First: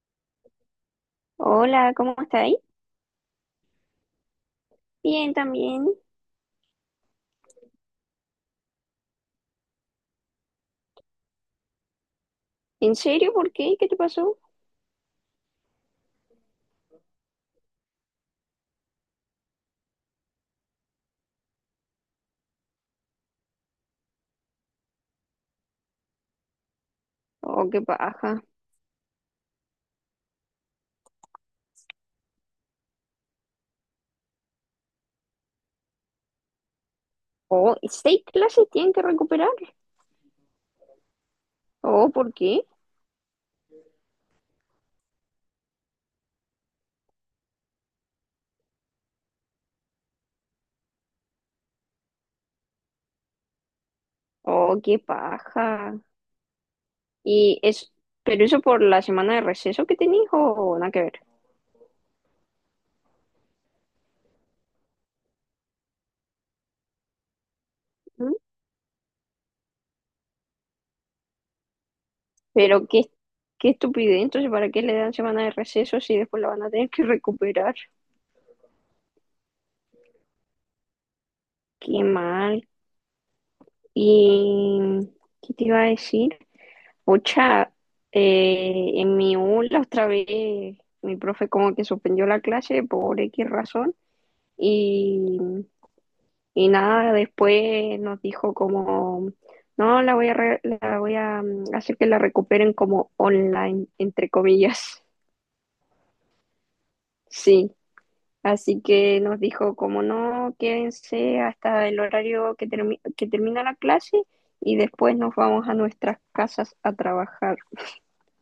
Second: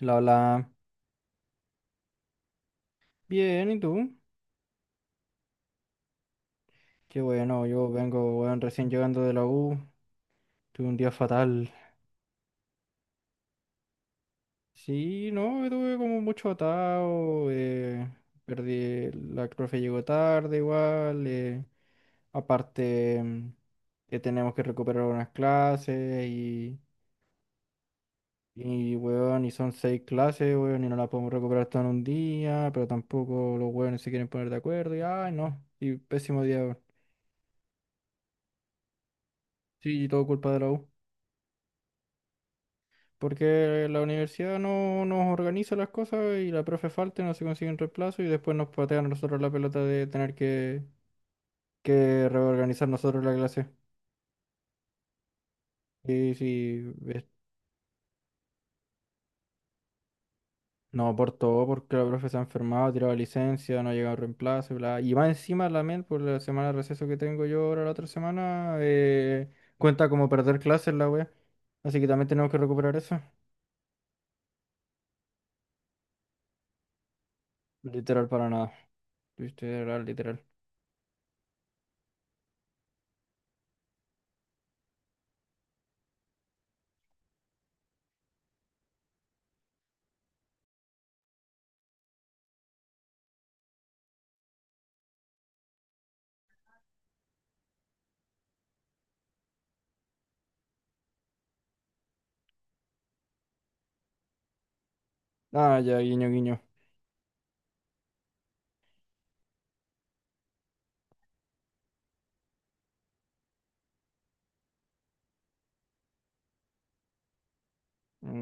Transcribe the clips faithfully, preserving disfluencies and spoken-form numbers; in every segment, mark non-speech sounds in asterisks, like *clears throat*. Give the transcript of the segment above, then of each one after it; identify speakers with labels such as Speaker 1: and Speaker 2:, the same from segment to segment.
Speaker 1: La, la.
Speaker 2: Hola, ¿cómo estáis?
Speaker 1: Bien, ¿y tú?
Speaker 2: Bien, también.
Speaker 1: Qué bueno, yo vengo, weón, recién llegando de la U. Tuve un día fatal.
Speaker 2: ¿En serio? ¿Por qué? ¿Qué te pasó?
Speaker 1: Sí, no, tuve como mucho atado. Eh, perdí, la profe llegó tarde igual. eh, aparte, mm, que tenemos que recuperar unas clases y,
Speaker 2: Oh, qué paja.
Speaker 1: y, weón, y son seis clases, weón, y no las podemos recuperar todo en un día, pero tampoco los weones se quieren poner de acuerdo y, ay, no, y pésimo día, weón.
Speaker 2: Oh, seis clases tienen que recuperar.
Speaker 1: Sí, y todo culpa de la U.
Speaker 2: Oh, ¿por qué?
Speaker 1: Porque la universidad no nos organiza las cosas y la profe falta, y no se consigue un reemplazo y después nos patean a nosotros la pelota de tener que, que reorganizar nosotros la clase.
Speaker 2: Oh, qué paja.
Speaker 1: Y si es-
Speaker 2: Y es, pero eso por la semana de receso que tenéis o nada que
Speaker 1: no
Speaker 2: ver.
Speaker 1: aportó porque la profe se ha enfermado, ha tirado licencia, no ha llegado reemplazo, bla. Y más encima la M E L, por la semana de receso que tengo yo ahora la otra
Speaker 2: ¿Mm?
Speaker 1: semana, eh, cuenta como perder clases la wea. Así que también tenemos que
Speaker 2: Pero
Speaker 1: recuperar
Speaker 2: qué,
Speaker 1: eso.
Speaker 2: qué estupidez. Entonces, ¿para qué le dan semana de receso si después la van a tener que recuperar?
Speaker 1: Literal para nada. Literal, literal.
Speaker 2: Qué mal. ¿Y qué te iba a decir? Pucha, eh, en mi U la otra vez mi profe como que suspendió la clase por X razón y, y nada, después nos dijo como, no, la voy a, re- la voy a mm, hacer que la recuperen como online, entre comillas. *laughs*
Speaker 1: Ah, ya, guiño, guiño.
Speaker 2: Sí, así que nos dijo como, no, quédense hasta el horario que, termi- que termina la clase y después nos vamos a nuestras casas a trabajar.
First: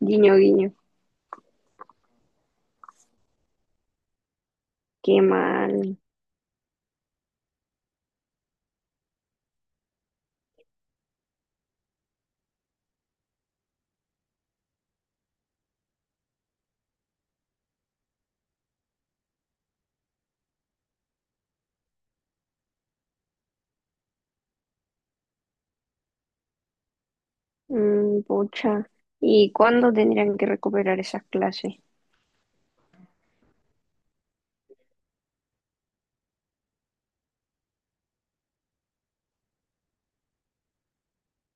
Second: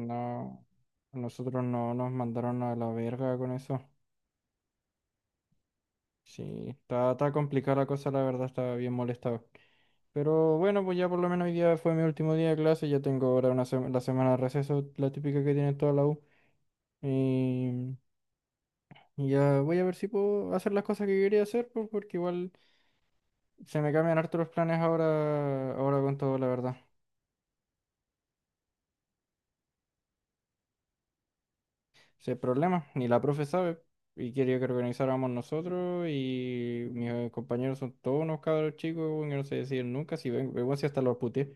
Speaker 2: Guiño, guiño,
Speaker 1: a nosotros no nos mandaron a la verga con eso.
Speaker 2: qué mal.
Speaker 1: Sí, está, está complicada la cosa, la verdad, estaba bien molestado. Pero bueno, pues ya por lo menos hoy día fue mi último día de clase, ya tengo ahora una sema- la semana de receso, la típica que tiene toda la U. Y, y ya voy a ver si puedo hacer las cosas que quería hacer, pues, porque igual se me cambian hartos los planes ahora, ahora con todo, la verdad.
Speaker 2: Mm, pucha. ¿Y cuándo tendrían que recuperar esas clases?
Speaker 1: Si hay problema, ni la profe sabe. Y quería que organizáramos nosotros y mis eh, compañeros son todos unos cabros chicos, weón, que no se deciden nunca. Si ven, igual si hasta los puteé.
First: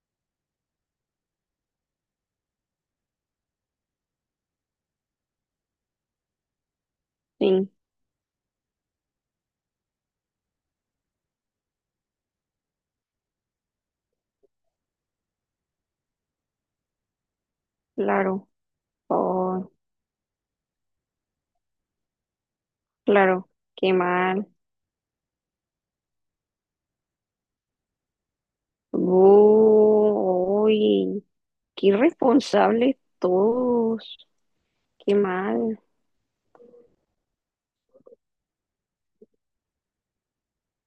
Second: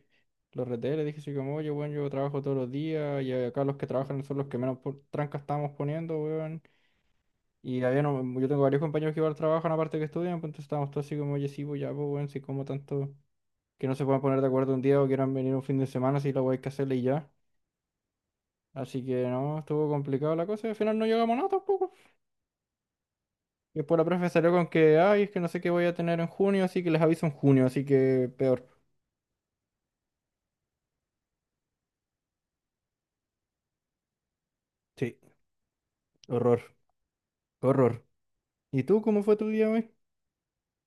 Speaker 1: Los reté, les dije así como, oye, weón, yo trabajo todos los días y acá los que trabajan son los que menos por- trancas estamos poniendo, weón.
Speaker 2: Sí,
Speaker 1: Y había, no- yo tengo varios compañeros que igual trabajan aparte que estudian, pues entonces estábamos todos así como, oye, sí, pues ya, pues, weón, si como tanto que no se puedan poner de acuerdo un día o quieran venir un fin de semana, si la weá hay que hacerle y ya.
Speaker 2: claro.
Speaker 1: Así que no,
Speaker 2: Oh,
Speaker 1: estuvo complicado la cosa y al final no llegamos a nada tampoco.
Speaker 2: claro.
Speaker 1: Y
Speaker 2: Qué
Speaker 1: después la profe
Speaker 2: mal.
Speaker 1: salió con que, ay, es que no sé qué voy a tener en junio, así que les aviso en junio, así que peor.
Speaker 2: Bu, uy, qué irresponsables todos. Qué
Speaker 1: Sí,
Speaker 2: mal.
Speaker 1: horror, horror. ¿Y tú cómo fue tu día hoy?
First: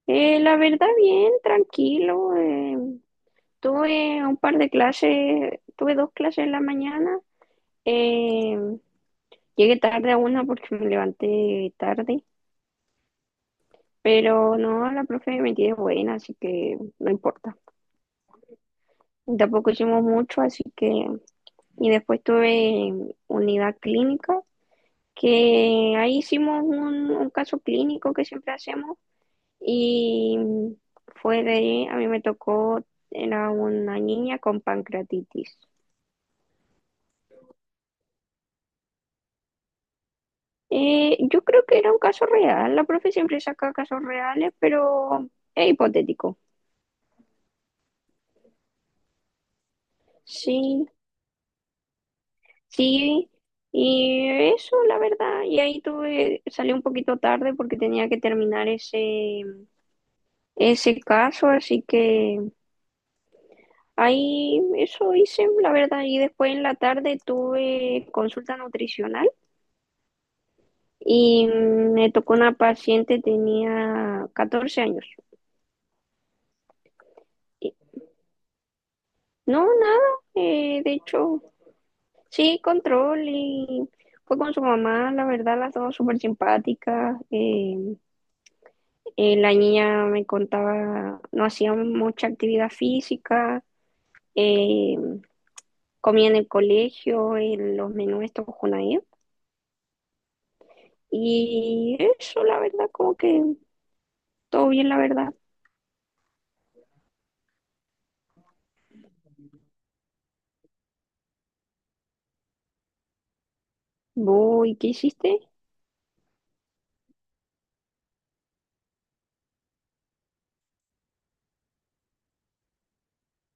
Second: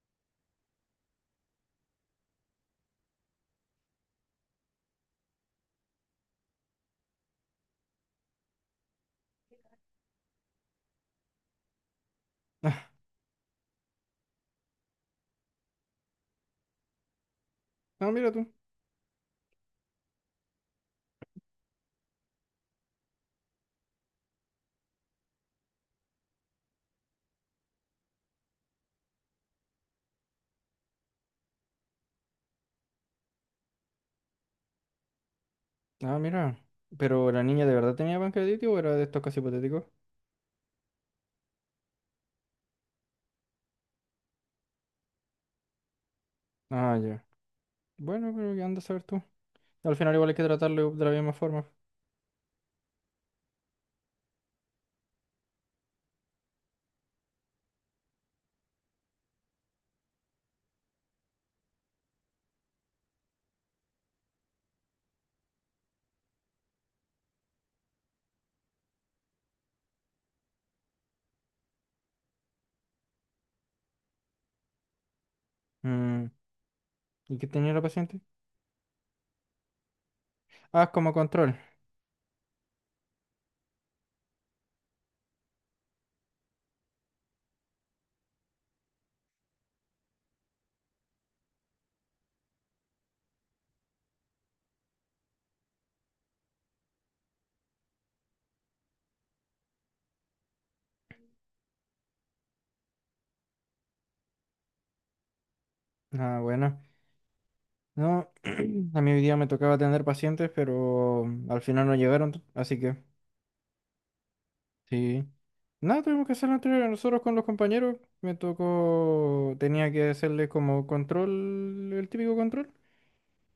Speaker 2: Eh, la verdad, bien, tranquilo. Eh, tuve un par de clases, tuve dos clases en la mañana. eh, Llegué tarde a una porque me levanté tarde,
Speaker 1: Ah,
Speaker 2: pero no, la profe me tiene buena, así que no importa.
Speaker 1: no, mira tú.
Speaker 2: Tampoco hicimos mucho, así que... Y después tuve unidad clínica, que ahí hicimos un, un caso clínico que siempre hacemos y fue de... A mí me tocó, era una niña con pancreatitis.
Speaker 1: Ah, mira. ¿Pero la niña de verdad tenía pancreatitis o era de estos casos hipotéticos?
Speaker 2: Eh, yo creo que era un caso real, la profe siempre saca casos reales, pero es hipotético.
Speaker 1: Ah, ya. Bueno, pero ¿qué andas a saber tú? Al final igual hay que
Speaker 2: Sí,
Speaker 1: tratarlo de la misma forma.
Speaker 2: sí, y eso, la verdad, y ahí tuve, salí un poquito tarde porque tenía que terminar ese, ese caso, así que ahí eso hice, la verdad, y después en la tarde tuve consulta nutricional y me tocó una paciente, tenía catorce años.
Speaker 1: Mm. ¿Y qué tenía
Speaker 2: Y-
Speaker 1: la paciente?
Speaker 2: No, nada, eh,
Speaker 1: Ah,
Speaker 2: de
Speaker 1: como
Speaker 2: hecho,
Speaker 1: control.
Speaker 2: sí, control y fue con su mamá, la verdad, las dos súper simpáticas. Eh, eh, la niña me contaba, no hacía mucha actividad física, eh, comía en el colegio, en los menús estos Junaed. Y eso, la verdad, como que todo bien, la verdad.
Speaker 1: Ah, bueno. No, *clears throat* a mí hoy día me tocaba atender pacientes, pero al final no llegaron, así que...
Speaker 2: Voy, ¿qué
Speaker 1: Sí.
Speaker 2: hiciste?
Speaker 1: Nada, tuvimos que hacer la entrega nosotros con los compañeros. Me tocó, tenía que hacerle como control, el típico control.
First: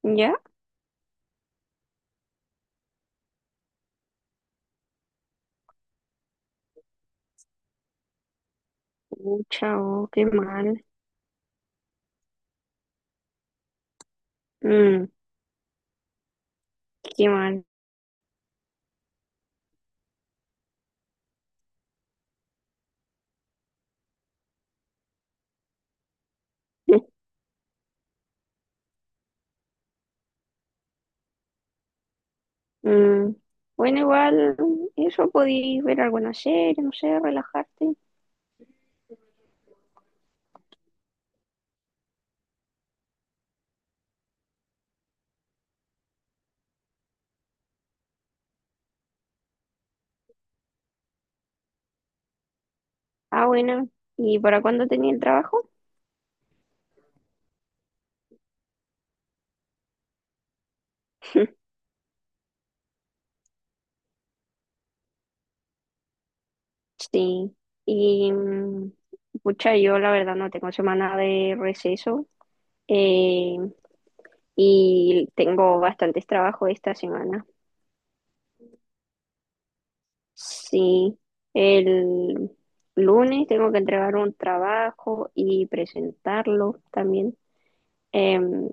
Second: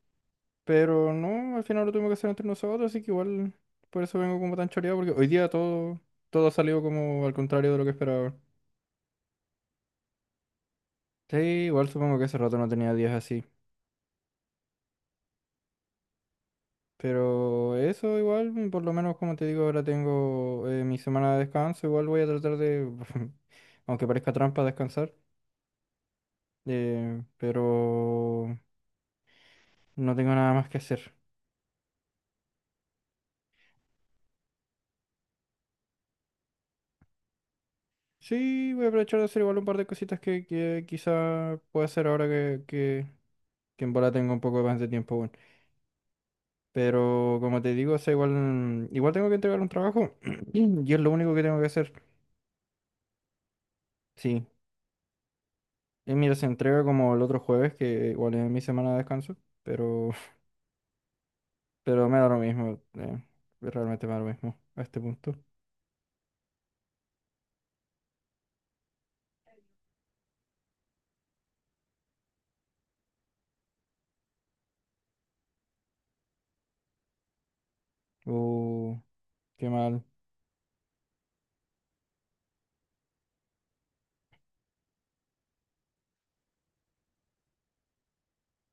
Speaker 2: ¿Ya?
Speaker 1: Pero no, al final lo tuvimos que hacer entre nosotros, así que igual por eso vengo como tan choreado, porque hoy día todo, todo ha salido como al contrario de lo que esperaba.
Speaker 2: Pucha, oh, qué mal.
Speaker 1: Sí, igual supongo que hace rato no tenía días así.
Speaker 2: Mm, qué mal.
Speaker 1: Pero eso igual, mm, por lo menos como te digo, ahora tengo eh, mi semana de descanso, igual voy a tratar de, *laughs* aunque parezca trampa, descansar. Eh,
Speaker 2: *laughs*
Speaker 1: pero... No tengo nada más que hacer.
Speaker 2: Mm, bueno, igual, eso podéis ver alguna serie, no sé, relajarte.
Speaker 1: Sí, voy a aprovechar de hacer igual un par de cositas que, que quizá pueda hacer ahora que, que, que en bola tengo un poco más de tiempo, bueno. Pero como te digo, o sea, igual, igual tengo que entregar un trabajo *clears throat* y es lo único que tengo que hacer.
Speaker 2: Ah, bueno. ¿Y
Speaker 1: Sí,
Speaker 2: para cuándo tenía el trabajo?
Speaker 1: y mira, se entrega como el otro jueves, que igual es mi semana de descanso, pero,
Speaker 2: *laughs*
Speaker 1: *laughs* pero me da lo mismo, eh, realmente me da lo mismo a este punto.
Speaker 2: Sí. Y, mm, pucha, yo la verdad no tengo semana de receso. eh, y tengo bastantes trabajos esta semana.
Speaker 1: Uh, Qué mal.
Speaker 2: Sí, el lunes tengo que entregar un trabajo y presentarlo también. Em,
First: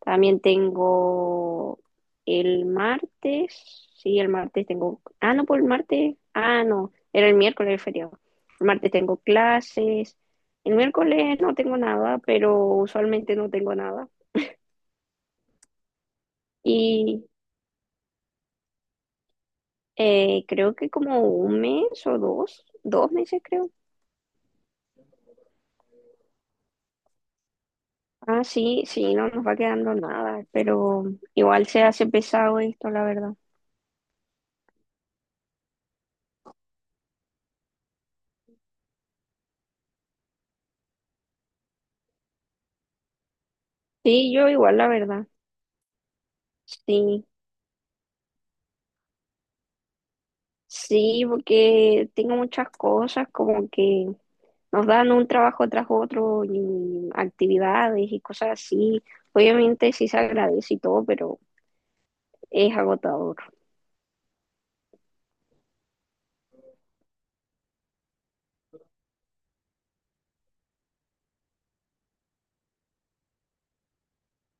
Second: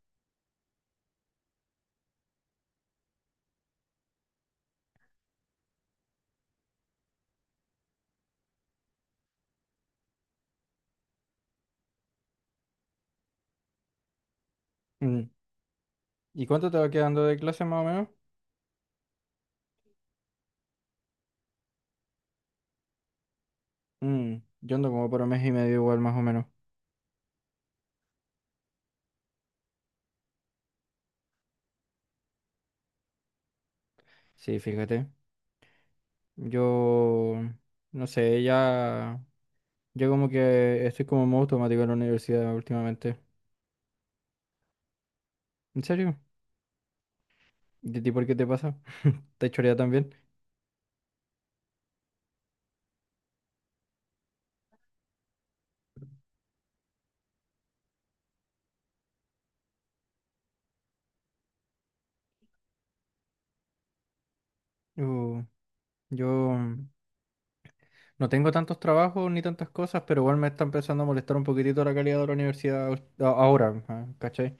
Speaker 2: también tengo el martes, sí, el martes tengo, ah, no, por el martes, ah, no, era el miércoles el feriado. El martes tengo clases, el miércoles no tengo nada, pero usualmente no tengo nada.
Speaker 1: Mm. ¿Y cuánto te va quedando
Speaker 2: Y
Speaker 1: de clase más o menos?
Speaker 2: eh, creo que como un mes o dos, dos meses creo.
Speaker 1: Mm, yo ando como por un mes y medio igual más o menos.
Speaker 2: Ah, sí, sí, no nos va quedando nada, pero igual se hace pesado esto, la verdad.
Speaker 1: Sí, fíjate. Yo, no sé, ya, yo como que estoy como en modo automático en la universidad últimamente.
Speaker 2: Sí, yo igual, la verdad.
Speaker 1: ¿En serio?
Speaker 2: Sí,
Speaker 1: ¿Y a ti por qué te pasa? *laughs* ¿Te chorea también?
Speaker 2: sí, porque tengo muchas cosas como que nos dan un trabajo tras otro y actividades y cosas así. Obviamente sí se agradece y todo, pero es agotador.
Speaker 1: Yo, yo no tengo tantos trabajos ni tantas cosas, pero igual me está empezando a molestar un poquitito la calidad de la universidad ul- a- ahora, ah, ¿cachai?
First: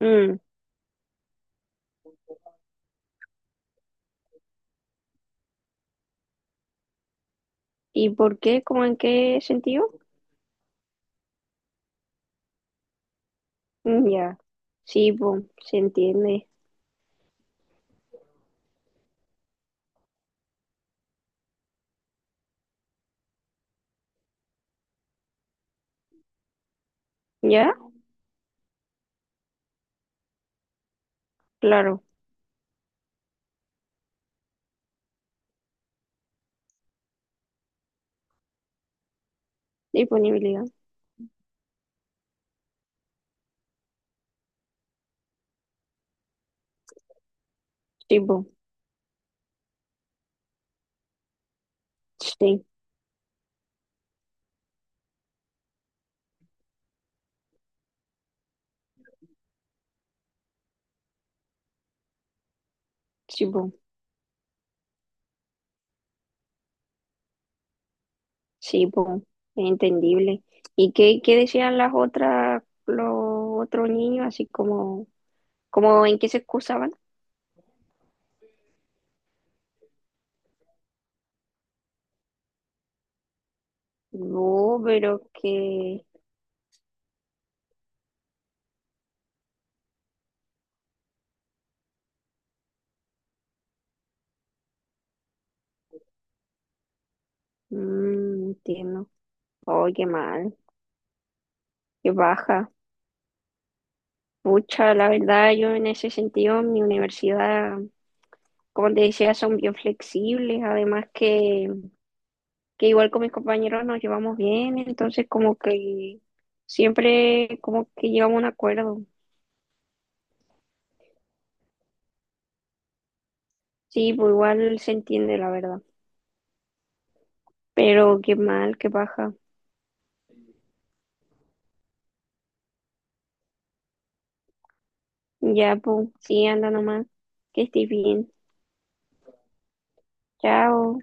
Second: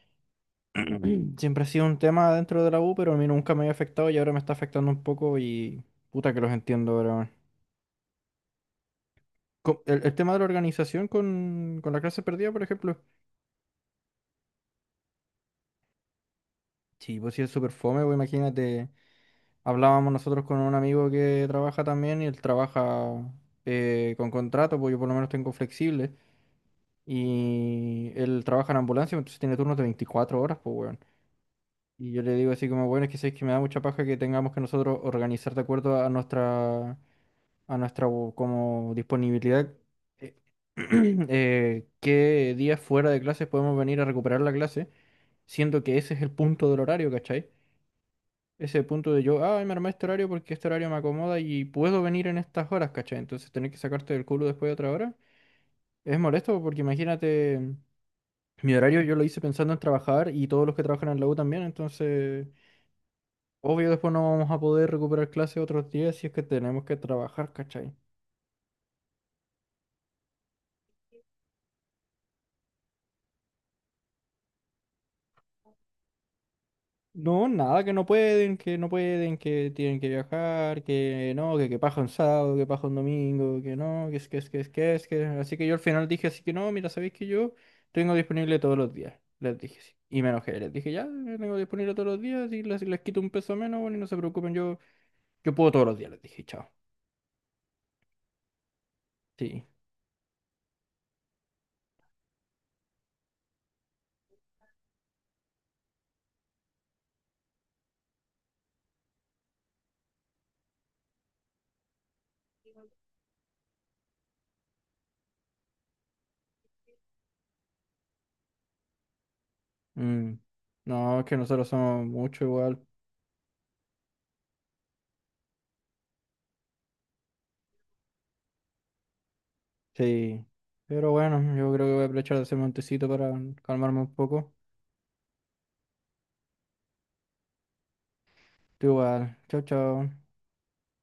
Speaker 2: Mm,
Speaker 1: *clears throat* Siempre ha sido un tema dentro de la U, pero a mí nunca me había afectado y ahora me está afectando un poco y puta que los entiendo, ahora, weón.
Speaker 2: ¿y por qué? ¿Cómo en qué
Speaker 1: Co-
Speaker 2: sentido?
Speaker 1: El, el tema de la organización con, con la clase perdida, por ejemplo.
Speaker 2: Mm, ya, sí, po, se entiende.
Speaker 1: Sí, pues sí es súper fome, pues imagínate, hablábamos nosotros con un amigo que trabaja también y él trabaja eh, con contrato, pues yo por lo menos tengo flexible
Speaker 2: ¿Ya?
Speaker 1: y él trabaja en ambulancia, entonces tiene turnos de veinticuatro horas, pues weón.
Speaker 2: Claro,
Speaker 1: Y yo le digo así como, bueno, es que sabes que me da mucha paja que tengamos que nosotros organizar de acuerdo a nuestra, a nuestra u- como disponibilidad, eh,
Speaker 2: disponibilidad.
Speaker 1: *clears throat* eh, qué días fuera de clases podemos venir a recuperar la clase, siendo que ese es el punto del horario, ¿cachai?
Speaker 2: Sí, po,
Speaker 1: Ese punto de yo, ah me armé este horario porque este horario me acomoda y puedo venir en
Speaker 2: sí,
Speaker 1: estas horas, ¿cachai? Entonces tener que sacarte del culo después de otra hora es molesto porque imagínate, mi horario yo lo hice pensando en trabajar y todos los que trabajan en la U también, entonces
Speaker 2: sí, po.
Speaker 1: obvio después no vamos a poder recuperar clases otros días si es que tenemos que trabajar, ¿cachai?
Speaker 2: Sí, pues, entendible. ¿Y qué, qué decían las otras, los otros niños, así como, como en qué se excusaban?
Speaker 1: No, nada, que no pueden, que no pueden, que tienen que viajar, que no, que, que paja un sábado, que paja un domingo, que no, que es, que es, que es,
Speaker 2: No,
Speaker 1: que es,
Speaker 2: pero
Speaker 1: que... Así que yo al
Speaker 2: que,
Speaker 1: final dije así que no, mira, ¿sabéis que yo tengo disponible todos los días? Les dije así. Y me enojé, les dije ya, yo tengo disponible todos los días y les, les quito un peso menos, bueno, y no se preocupen, yo, yo puedo todos los días, les dije, chao.
Speaker 2: mm, entiendo.
Speaker 1: Sí.
Speaker 2: Oh, qué mal, qué baja. Pucha, la verdad, yo en ese sentido, en mi universidad, como te decía, son bien flexibles, además que, que igual con mis compañeros nos llevamos bien, entonces como que siempre como que llegamos a un acuerdo.
Speaker 1: mm, No, es que nosotros somos mucho igual.
Speaker 2: Sí, pues igual se entiende, la verdad. Pero qué mal, qué baja.
Speaker 1: Sí. Pero bueno, yo creo que voy a aprovechar de ese montecito para calmarme un poco.
Speaker 2: Ya, pues, sí, anda nomás. Que estés bien.
Speaker 1: Tú igual. Chao, chao.
Speaker 2: Chao.